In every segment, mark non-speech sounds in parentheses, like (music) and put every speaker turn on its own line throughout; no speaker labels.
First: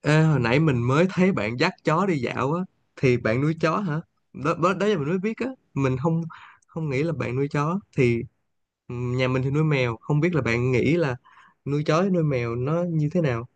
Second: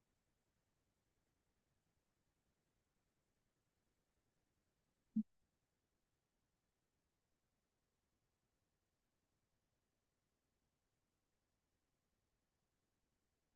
Ê, hồi nãy mình mới thấy bạn dắt chó đi dạo á, thì bạn nuôi chó hả? Đó, đó, đó là mình mới biết á, mình không không nghĩ là bạn nuôi chó thì ừ, nhà mình thì nuôi mèo, không biết là bạn nghĩ là nuôi chó với nuôi mèo nó như thế nào.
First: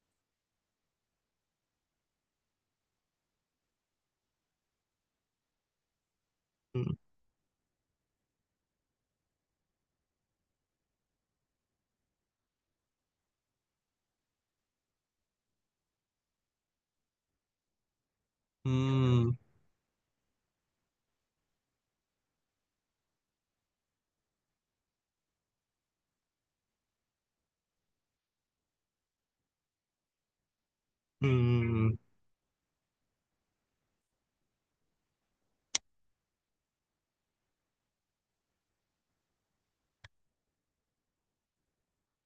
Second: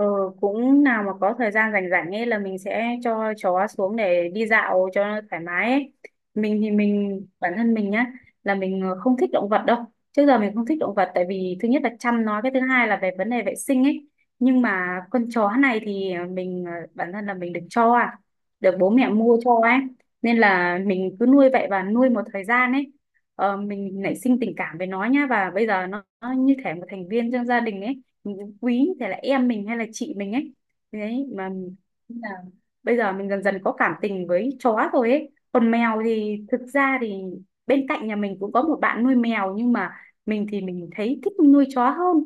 Ừ, cũng nào mà có thời gian rảnh rảnh ấy là mình sẽ cho chó xuống để đi dạo cho nó thoải mái ấy. Mình thì
Ừ,
mình bản thân mình nhá là mình không thích động vật đâu. Trước giờ mình không thích động vật tại vì thứ nhất là chăm nó, cái thứ hai là về vấn đề vệ sinh ấy. Nhưng mà con chó này thì mình bản thân là mình được bố mẹ
ừ,
mua cho ấy. Nên là mình cứ nuôi vậy và nuôi một thời gian ấy. Ờ, mình nảy sinh tình cảm với nó nhá và bây giờ nó như thể một thành viên trong gia đình ấy, mình quý thì là em mình hay là chị mình ấy
ừ.
đấy mà.
Ừ.
Nhưng bây giờ mình dần dần có cảm tình với chó rồi ấy, còn mèo thì thực ra thì bên cạnh nhà mình cũng có một bạn nuôi mèo nhưng mà mình thì mình thấy thích nuôi chó hơn.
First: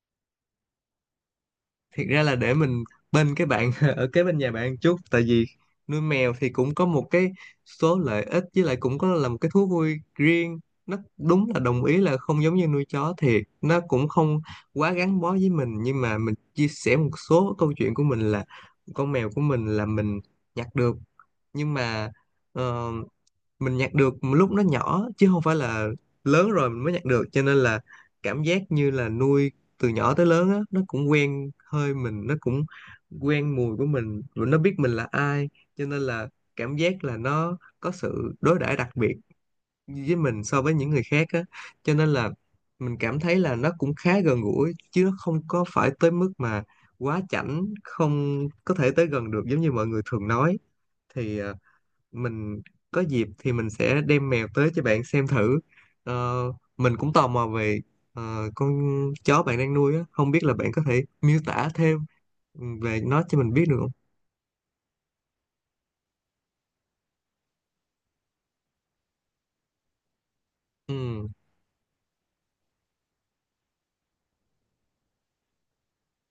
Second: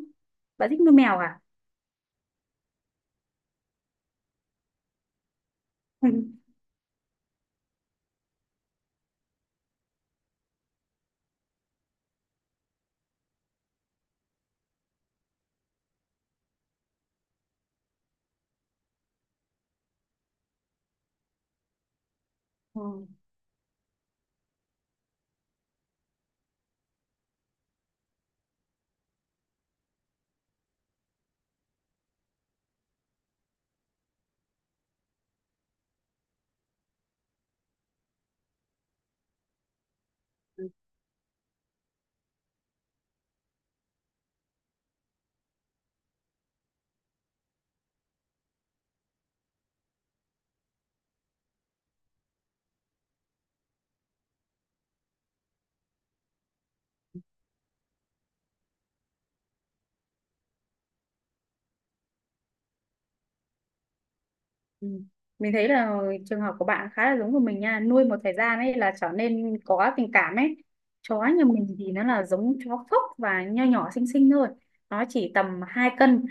Bạn thích nuôi mèo à?
Thiệt ra là để mình bên cái bạn (laughs) ở kế bên nhà bạn chút, tại vì nuôi
Ừ.
mèo thì cũng có một cái số lợi ích, với lại cũng có là một cái thú vui riêng. Nó đúng là đồng ý là không giống như nuôi chó thiệt, nó cũng không quá gắn bó với mình, nhưng mà mình chia sẻ một số câu chuyện của mình là con mèo của mình là mình nhặt được. Nhưng mà ờ,
(laughs)
mình nhặt được lúc nó nhỏ chứ không phải là lớn rồi mình mới nhặt được, cho nên là cảm giác như là nuôi từ nhỏ tới lớn á, nó cũng quen hơi mình, nó cũng quen mùi của mình và nó biết mình là ai, cho nên là cảm giác là nó có sự đối đãi đặc biệt với mình so với những người khác á, cho nên là mình cảm thấy là nó cũng khá gần gũi chứ nó không có phải tới mức mà quá chảnh, không có thể tới gần được giống như mọi người thường nói. Thì mình có dịp thì mình sẽ đem mèo tới cho bạn xem thử. Ờ, mình cũng tò mò về con chó bạn đang nuôi á, không biết là bạn có thể miêu tả thêm về nó cho mình biết được không?
Ừ. Ừ. Mình thấy là trường hợp của bạn khá là giống của mình nha, nuôi một thời gian ấy là trở nên có tình cảm ấy. Chó
Ừ.
nhà mình thì nó là giống chó phốc và nho nhỏ xinh xinh thôi, nó chỉ tầm 2 cân.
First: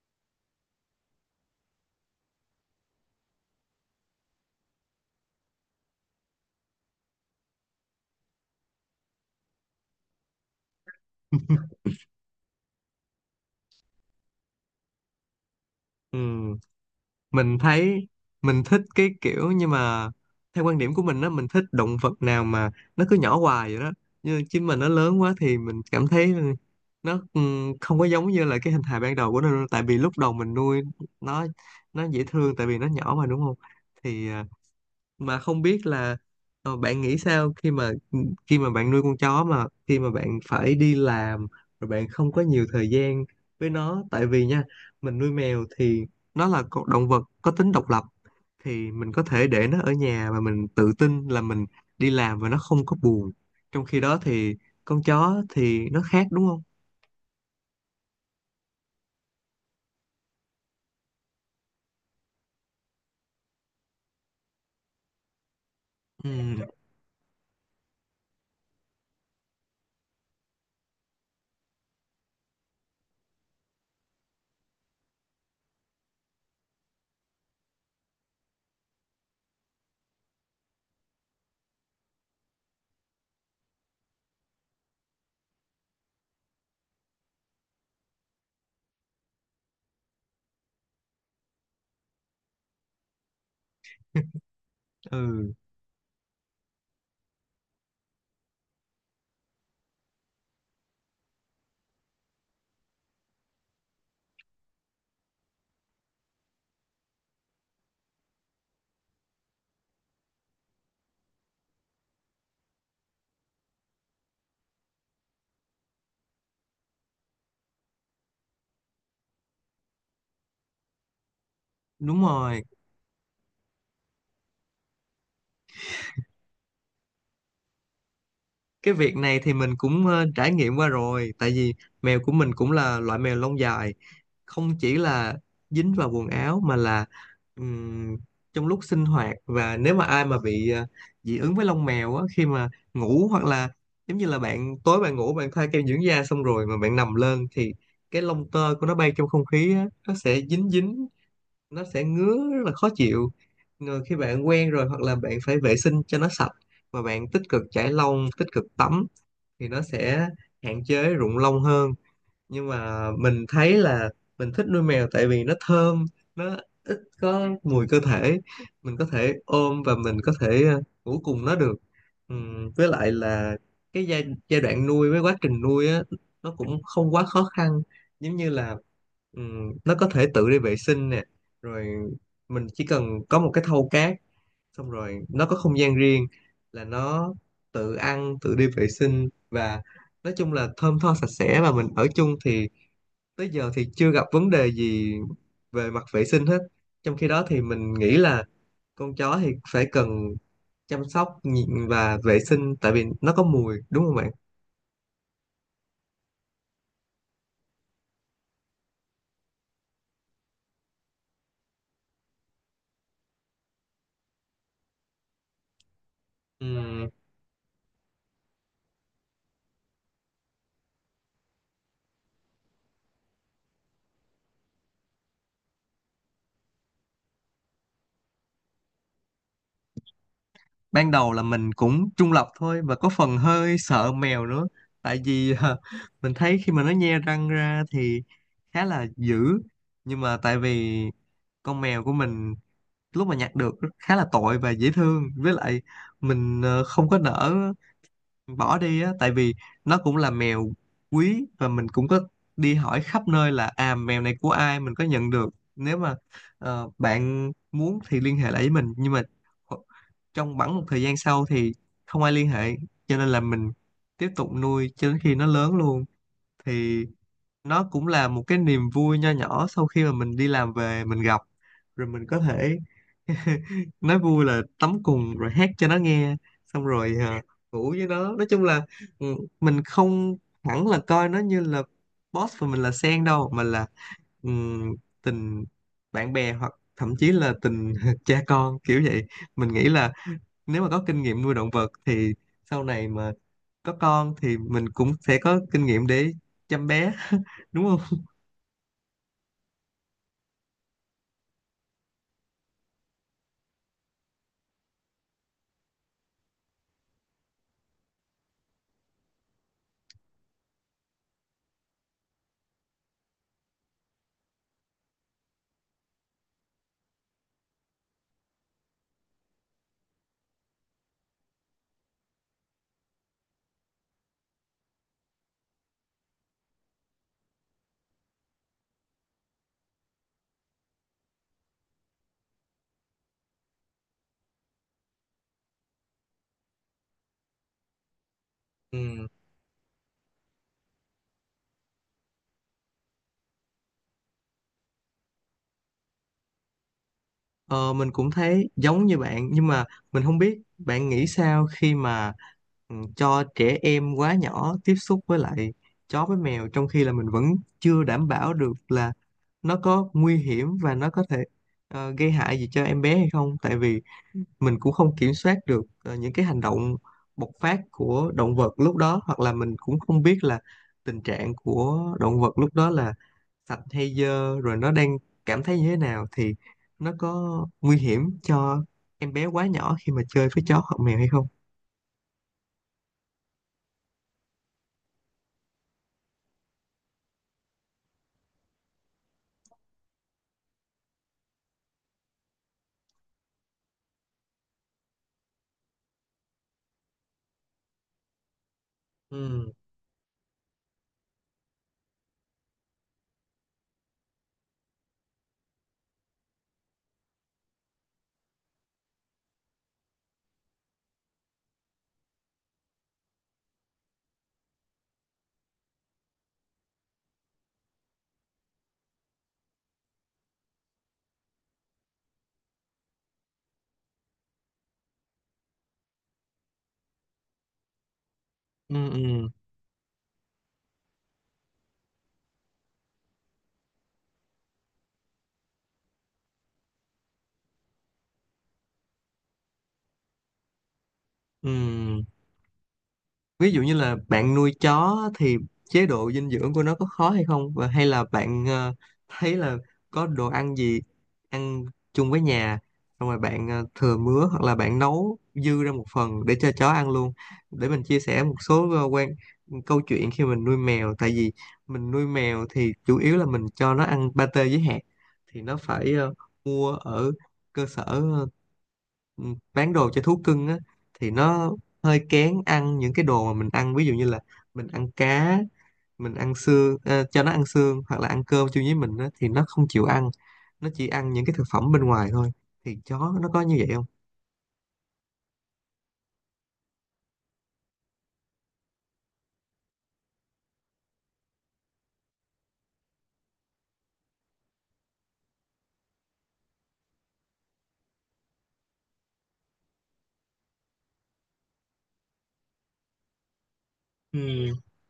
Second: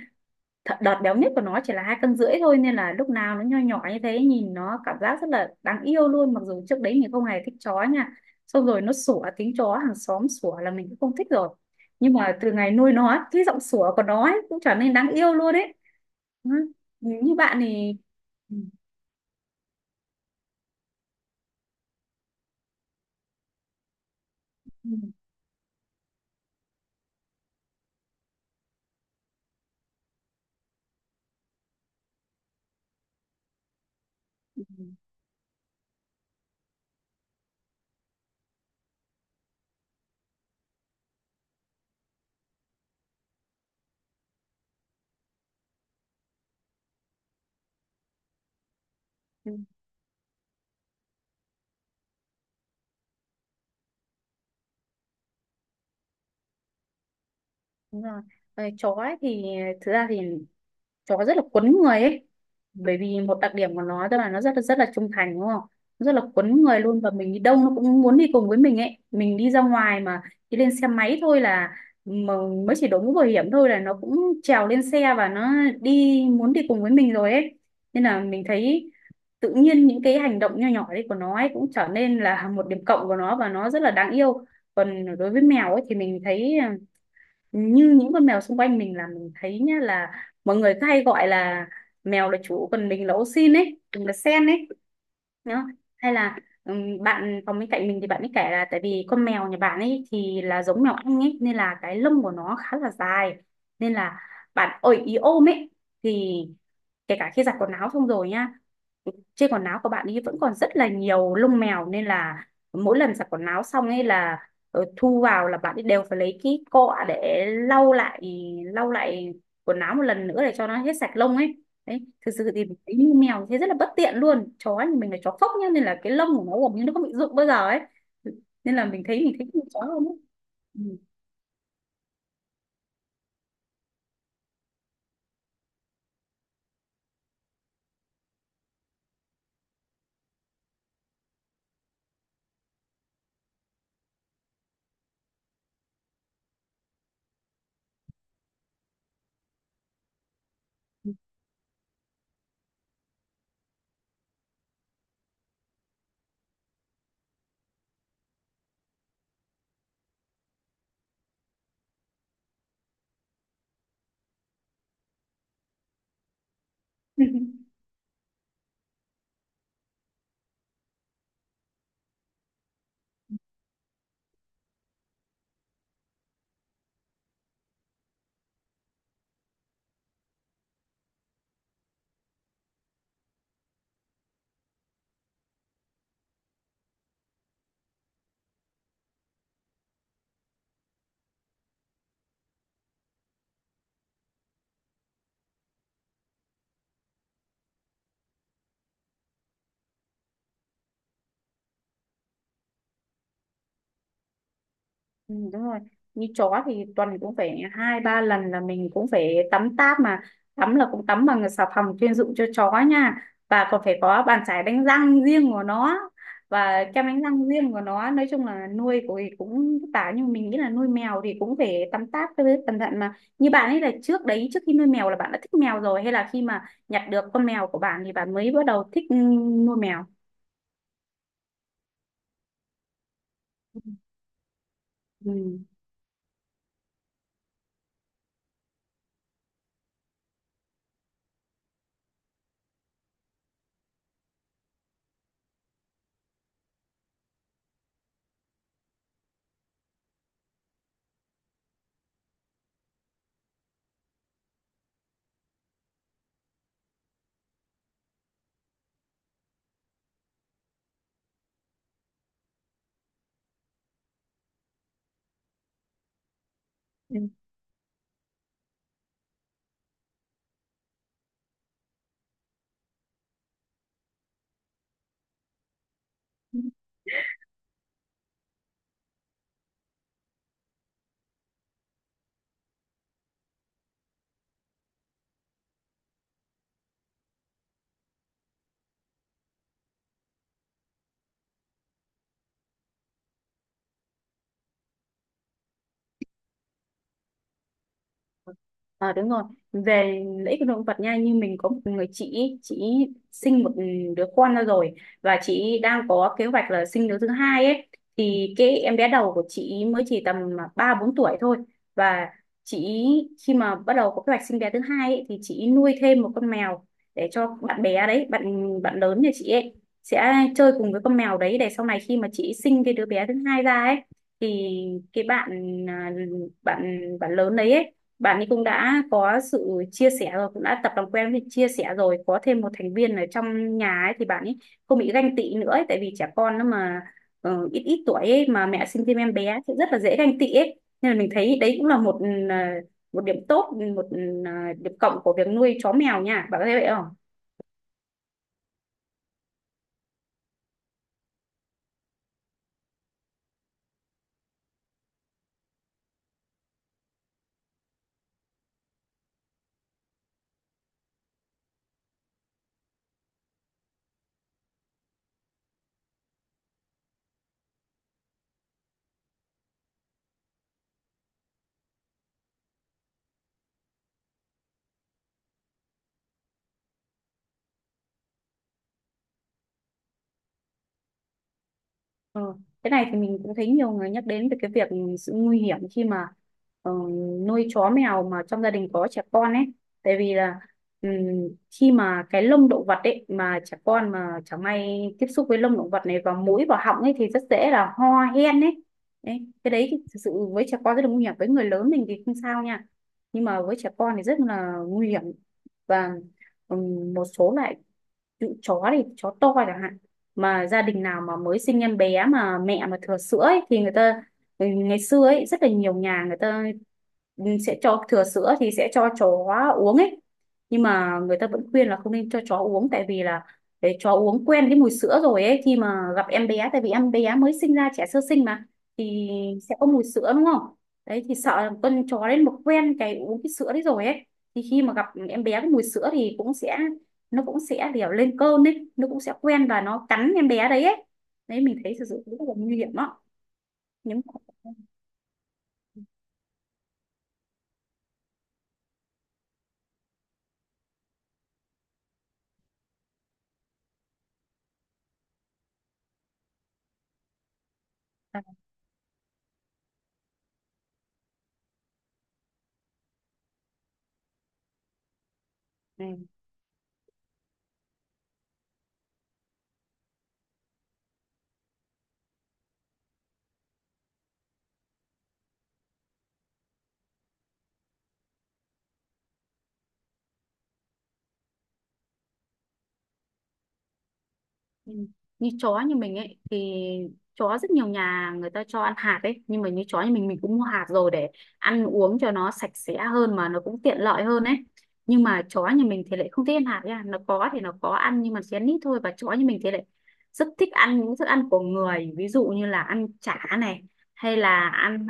Đợt béo nhất của nó chỉ là 2 cân rưỡi thôi, nên là lúc nào nó nho nhỏ như thế, nhìn nó cảm giác rất là đáng yêu luôn, mặc dù trước đấy mình không hề thích chó nha, xong rồi nó sủa tiếng chó hàng xóm sủa là mình cũng không thích rồi.
(laughs)
Nhưng mà từ ngày nuôi nó cái giọng sủa của nó ấy, cũng trở nên đáng yêu luôn đấy.
Ừ,
Ừ, như
mình
bạn thì
thấy
ừ,
mình thích cái kiểu, nhưng mà theo quan điểm của mình á, mình thích động vật nào mà nó cứ nhỏ hoài vậy đó, như chim mình nó
ừ,
lớn quá thì mình cảm thấy nó không có giống như là cái hình hài ban đầu của nó đâu. Tại vì lúc đầu mình nuôi nó nó dễ thương tại vì nó nhỏ mà, đúng không? thì à,
ừ, ừ,
mà không biết là bạn nghĩ sao khi mà khi mà bạn nuôi con chó mà khi mà bạn phải đi làm rồi bạn không có nhiều thời gian với nó, tại vì nha, mình nuôi mèo thì nó là con động vật có tính độc lập, thì mình có thể
ừ, ừ, ừ,
để
ừ.
nó ở nhà và mình tự tin là mình đi làm và nó không có buồn, trong khi đó thì con chó thì nó khác, đúng không?
Đúng rồi. Ờ, chó ấy thì thực ra thì chó rất là quấn người ấy, bởi vì một đặc điểm của nó tức là nó rất là trung thành đúng không? Nó rất là quấn
Ừ,
người luôn và mình đi đâu nó cũng muốn đi cùng với mình ấy, mình đi ra ngoài mà đi lên xe máy thôi là, mà mới chỉ đội mũ bảo hiểm thôi là nó cũng trèo lên xe và nó đi muốn đi cùng với mình rồi ấy. Nên là mình thấy tự nhiên những cái hành động nho nhỏ đấy của nó ấy cũng trở nên là một điểm cộng của nó và nó rất là đáng yêu. Còn đối với mèo ấy thì mình thấy à, như những con mèo xung quanh mình là mình thấy nhá, là mọi người cứ hay gọi là mèo là chủ còn mình là ô xin ấy, mình là sen ấy
ừ,
đó. Hay là bạn phòng bên cạnh mình thì bạn ấy kể là tại vì con mèo nhà bạn ấy thì là giống mèo Anh ấy nên là cái lông của nó khá là dài, nên là bạn ơi ý ôm ấy, thì kể cả khi giặt quần áo xong rồi nhá, trên quần áo của bạn ấy vẫn còn rất là nhiều lông mèo, nên là mỗi lần giặt quần áo xong ấy là rồi thu vào là bạn ấy đều phải lấy cái cọ để lau lại quần áo một lần nữa để cho nó hết sạch lông ấy. Đấy,
đúng
thực sự
rồi.
thì mình thấy như mèo thế rất là bất tiện luôn. Chó thì mình là chó phốc nhá nên là cái lông của nó gần như nó không bị rụng bao giờ ấy, nên là
Cái
mình
việc
thấy mình
này
thích
thì
con
mình
chó hơn
cũng
ấy.
trải nghiệm qua rồi, tại vì mèo của mình cũng là loại mèo lông dài, không chỉ là dính vào quần áo mà là ừm, trong lúc sinh hoạt, và nếu mà ai mà bị dị ứng với lông mèo á, khi mà ngủ hoặc là giống như là bạn tối bạn ngủ bạn thoa kem dưỡng da xong rồi mà bạn nằm lên thì cái lông tơ của nó bay trong không khí á, nó sẽ dính dính, nó sẽ ngứa rất là khó chịu. Rồi khi bạn quen rồi hoặc là bạn phải vệ sinh cho nó sạch và bạn tích cực chải lông, tích cực tắm thì nó sẽ hạn chế rụng lông hơn. Nhưng mà mình thấy là mình thích nuôi mèo tại vì nó thơm, nó ít
Ừ.
có
(laughs)
mùi cơ thể, mình có thể ôm và mình có thể ngủ cùng nó được. Với lại là cái giai đoạn nuôi với quá trình nuôi á, nó cũng không quá khó khăn, giống như là nó có thể tự đi vệ sinh nè, rồi mình chỉ cần có một cái thau cát, xong rồi nó có không gian riêng là nó tự ăn tự đi vệ sinh, và nói chung là thơm tho sạch sẽ, và mình ở chung thì tới giờ thì chưa gặp vấn đề gì về mặt vệ sinh hết. Trong khi đó thì mình nghĩ là con chó thì phải cần chăm sóc và vệ sinh, tại vì nó có mùi đúng không bạn?
Ừ, đúng rồi, như chó thì tuần cũng phải 2-3 lần là mình cũng phải tắm táp mà, tắm là cũng tắm bằng xà phòng chuyên dụng cho chó nha, và còn phải có bàn chải đánh răng riêng của nó và kem
Ừm,
đánh răng riêng của nó, nói chung là nuôi của thì cũng vất vả nhưng mà mình nghĩ là nuôi mèo thì cũng phải tắm táp với cẩn thận mà. Như bạn ấy là trước đấy trước khi nuôi mèo là bạn đã thích mèo rồi hay là khi mà nhặt được con mèo của bạn thì bạn mới bắt đầu thích nuôi mèo?
ban đầu là mình cũng trung lập thôi và có phần hơi sợ mèo nữa, tại vì mình thấy khi mà nó nhe răng ra thì khá là dữ, nhưng mà tại vì con mèo của mình lúc mà nhặt được khá là tội và dễ thương, với lại mình không có nỡ bỏ đi á, tại vì nó cũng là mèo quý, và mình cũng có đi hỏi khắp nơi là à mèo này của ai, mình có nhận được, nếu mà bạn muốn thì liên hệ lại với mình. Nhưng mà kho- trong bẵng một thời gian sau thì không ai liên hệ, cho nên là mình tiếp tục nuôi cho đến khi nó lớn luôn. Thì
Ừ.
nó cũng là một cái niềm vui nho nhỏ sau khi mà mình đi làm về mình gặp, rồi mình có thể (laughs) nói vui là tắm cùng rồi hát cho nó nghe, xong rồi ngủ với nó. Nói chung là ừ, mình không hẳn là coi nó như là boss và mình là sen đâu, mà là ừm, tình bạn bè hoặc thậm chí là tình (laughs) cha con kiểu vậy. Mình nghĩ là nếu mà có kinh nghiệm nuôi động vật thì sau này mà có con thì mình cũng sẽ có kinh nghiệm để chăm bé, (laughs) đúng không?
Ờ đúng rồi, về lợi ích của động vật nha, như mình có một người chị ý sinh một đứa con ra rồi, và chị ý đang có kế hoạch là sinh đứa thứ hai ấy, thì cái em bé đầu của chị ý mới chỉ tầm 3-4 tuổi thôi, và chị ý khi mà bắt đầu có kế hoạch sinh bé thứ hai ấy, thì chị ý nuôi thêm một con mèo để cho bạn bé đấy, bạn bạn lớn nhà chị ấy sẽ chơi cùng với con mèo đấy để sau này khi mà chị ý sinh cái đứa bé thứ hai ra ấy, thì cái bạn à, bạn bạn lớn đấy ấy, bạn ấy cũng đã có sự chia sẻ rồi, cũng đã tập làm quen với chia sẻ rồi có thêm một thành viên ở trong nhà ấy thì bạn ấy không bị ganh tị nữa ấy, tại vì trẻ con nó mà ít ít tuổi ấy, mà mẹ sinh thêm
Ừ.
em bé thì rất là dễ ganh tị ấy, nên là mình thấy đấy cũng là một một điểm tốt, một điểm cộng của việc nuôi chó mèo nha, bạn có thấy vậy không?
Ờ, mình cũng thấy giống như bạn, nhưng mà mình không biết bạn nghĩ sao khi mà ừ, cho trẻ em quá nhỏ tiếp xúc với lại chó với mèo, trong khi là mình vẫn chưa đảm bảo được là nó có nguy hiểm và nó có thể gây hại gì cho em bé hay không, tại vì mình cũng không kiểm soát được những cái hành động bộc phát của động vật lúc đó, hoặc là mình cũng không biết là tình trạng của động vật lúc đó là sạch hay dơ, rồi nó đang cảm thấy như thế nào, thì nó có nguy hiểm cho em bé quá nhỏ khi mà chơi với chó hoặc mèo hay không?
Ờ, cái này thì mình cũng thấy nhiều người nhắc đến về cái việc sự nguy hiểm khi mà ờ, nuôi chó mèo mà trong gia đình có trẻ con ấy. Tại vì là ừm, khi mà cái lông động vật ấy mà trẻ con mà chẳng may tiếp xúc với lông động vật này vào mũi vào họng ấy thì rất dễ là ho hen ấy. Đấy, cái
ừ
đấy thì thực sự với trẻ con rất là nguy hiểm. Với người lớn mình thì không sao nha. Nhưng mà với trẻ con thì rất là nguy hiểm. Và một số loại chó thì chó to chẳng hạn, mà gia đình nào mà mới sinh em bé mà mẹ mà thừa sữa ấy, thì người ta ngày xưa ấy rất là nhiều nhà người ta sẽ cho thừa sữa thì sẽ cho chó uống ấy, nhưng mà người ta vẫn khuyên là không nên cho chó uống tại vì là để chó uống quen cái mùi sữa rồi ấy, khi mà gặp em bé tại vì em bé mới sinh ra trẻ sơ sinh mà
ừ
thì
ừ
sẽ có mùi sữa đúng không, đấy thì sợ là con chó đến một quen cái uống cái sữa đấy rồi ấy, thì khi mà gặp em bé có mùi sữa thì cũng sẽ, nó cũng sẽ kiểu lên cơn ấy, nó cũng sẽ quen và nó cắn em bé đấy ấy. Đấy, mình thấy thực
ừ
sự rất là nguy hiểm đó.
Ví dụ như là
những
bạn nuôi chó thì chế độ dinh dưỡng của nó có khó hay không, và hay là bạn thấy là có đồ ăn gì ăn chung với nhà, xong rồi bạn thừa mứa hoặc là bạn nấu dư ra một phần để cho chó ăn luôn. Để mình chia sẻ một số câu chuyện khi mình nuôi mèo, tại vì mình nuôi mèo thì chủ yếu là mình cho nó ăn pate với hạt, thì nó phải mua ở cơ sở ừ, bán đồ cho thú cưng á. Thì nó hơi kén ăn những cái đồ mà mình ăn, ví dụ như là mình ăn cá, mình ăn xương, cho nó ăn xương hoặc là ăn cơm chung với mình á, thì nó không chịu ăn, nó chỉ ăn những cái thực phẩm bên ngoài thôi. Thì chó nó có như vậy không?
Ừ. Như chó như mình ấy thì chó rất nhiều nhà người ta cho ăn hạt ấy, nhưng mà như chó như mình cũng mua hạt rồi để ăn uống cho nó sạch sẽ hơn mà nó cũng tiện lợi hơn ấy, nhưng mà chó như mình thì lại không thích ăn hạt nha, nó có thì nó có ăn nhưng mà chén ít thôi, và chó như mình thì lại rất thích ăn những thức ăn của người ví dụ như là ăn chả này, hay
Ừ.
là ăn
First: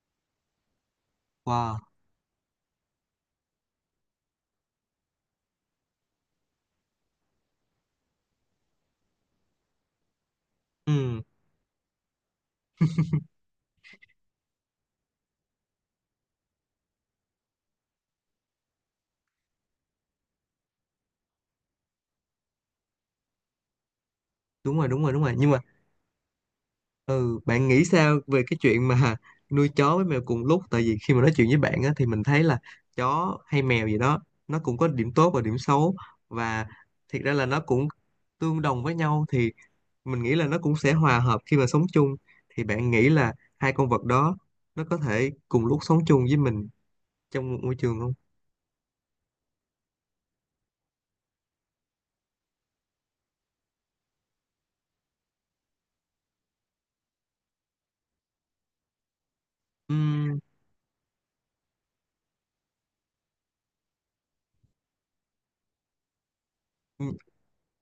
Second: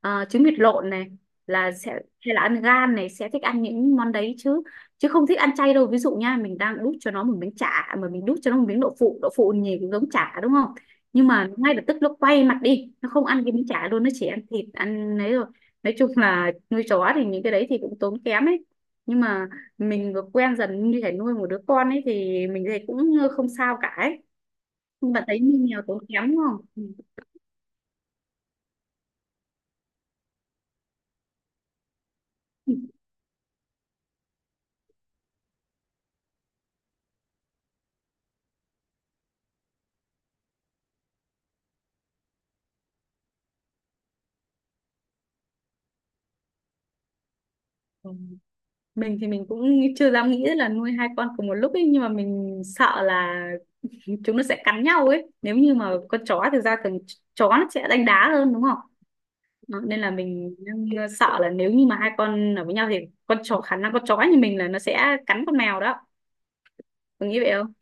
trứng vịt lộn này là
Wow.
sẽ, hay là ăn gan này, sẽ thích ăn những món đấy chứ, chứ không thích ăn chay đâu. Ví dụ nha, mình đang đút cho nó một miếng chả à, mà mình đút cho nó một miếng đậu phụ, đậu phụ nhìn cũng giống chả đúng không?
Ừ,
Nhưng mà ngay lập tức nó quay mặt đi, nó không ăn cái miếng chả luôn, nó chỉ ăn thịt ăn ấy rồi. Nói chung là nuôi chó thì những cái đấy thì cũng tốn kém ấy, nhưng mà mình vừa quen dần như thể nuôi một đứa con ấy thì mình thấy cũng không sao cả ấy.
đúng rồi, đúng rồi,
Nhưng
đúng
mà
rồi,
thấy
nhưng mà
như mèo tốn kém đúng không?
ừ, bạn nghĩ sao về cái chuyện mà (laughs) nuôi chó với mèo cùng lúc? Tại vì khi mà nói chuyện với bạn á, thì mình thấy là
Ừ.
chó hay mèo gì đó nó cũng có điểm tốt và điểm xấu, và thiệt ra là nó cũng tương đồng với nhau, thì mình nghĩ là nó cũng sẽ hòa hợp khi mà sống chung. Thì bạn nghĩ là hai con vật đó nó có thể cùng lúc sống chung với mình trong một môi trường
Ừ.
không?
Mình thì mình cũng chưa dám nghĩ là nuôi hai con cùng một lúc ấy nhưng mà mình sợ là (laughs) chúng nó sẽ cắn nhau ấy, nếu như mà con chó thực ra thường chó nó sẽ đánh đá hơn đúng không? Đó, nên là
Ừm,
mình đang sợ là nếu như mà hai con ở với nhau thì con chó khả năng con chó như mình là nó sẽ cắn con mèo đó, có nghĩ vậy không?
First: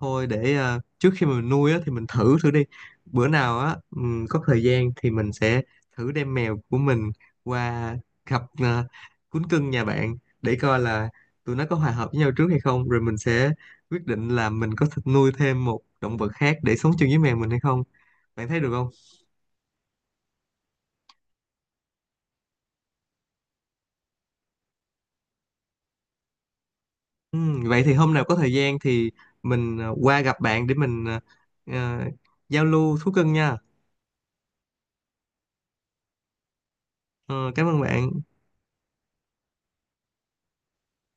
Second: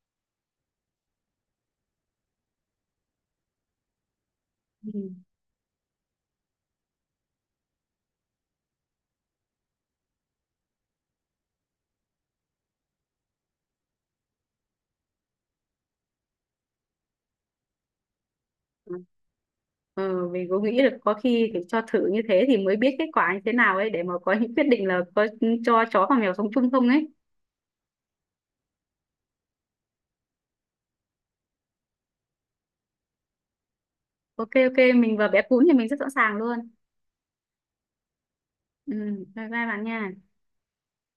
thôi để trước khi mà mình nuôi á, thì mình thử thử đi, bữa nào á có thời gian
Ừ.
thì mình sẽ thử đem mèo của mình qua gặp cún cưng nhà bạn để coi là tụi nó có hòa hợp với nhau trước hay không, rồi mình sẽ quyết định là mình có thịt nuôi thêm một động vật khác để sống chung với mèo mình hay không. Bạn thấy được không?
Ừ. Ờ, mình cũng nghĩ được, có khi phải cho thử như thế thì mới biết kết quả như thế nào ấy để mà có những quyết định là có cho chó và mèo sống chung không ấy.
Vậy thì hôm nào có thời gian thì mình qua gặp bạn để mình ờ, giao lưu thú cưng nha.
OK OK, mình và bé cún thì mình rất sẵn sàng luôn.
Ờ, cảm ơn bạn.
Ừ, bye bye bạn nha.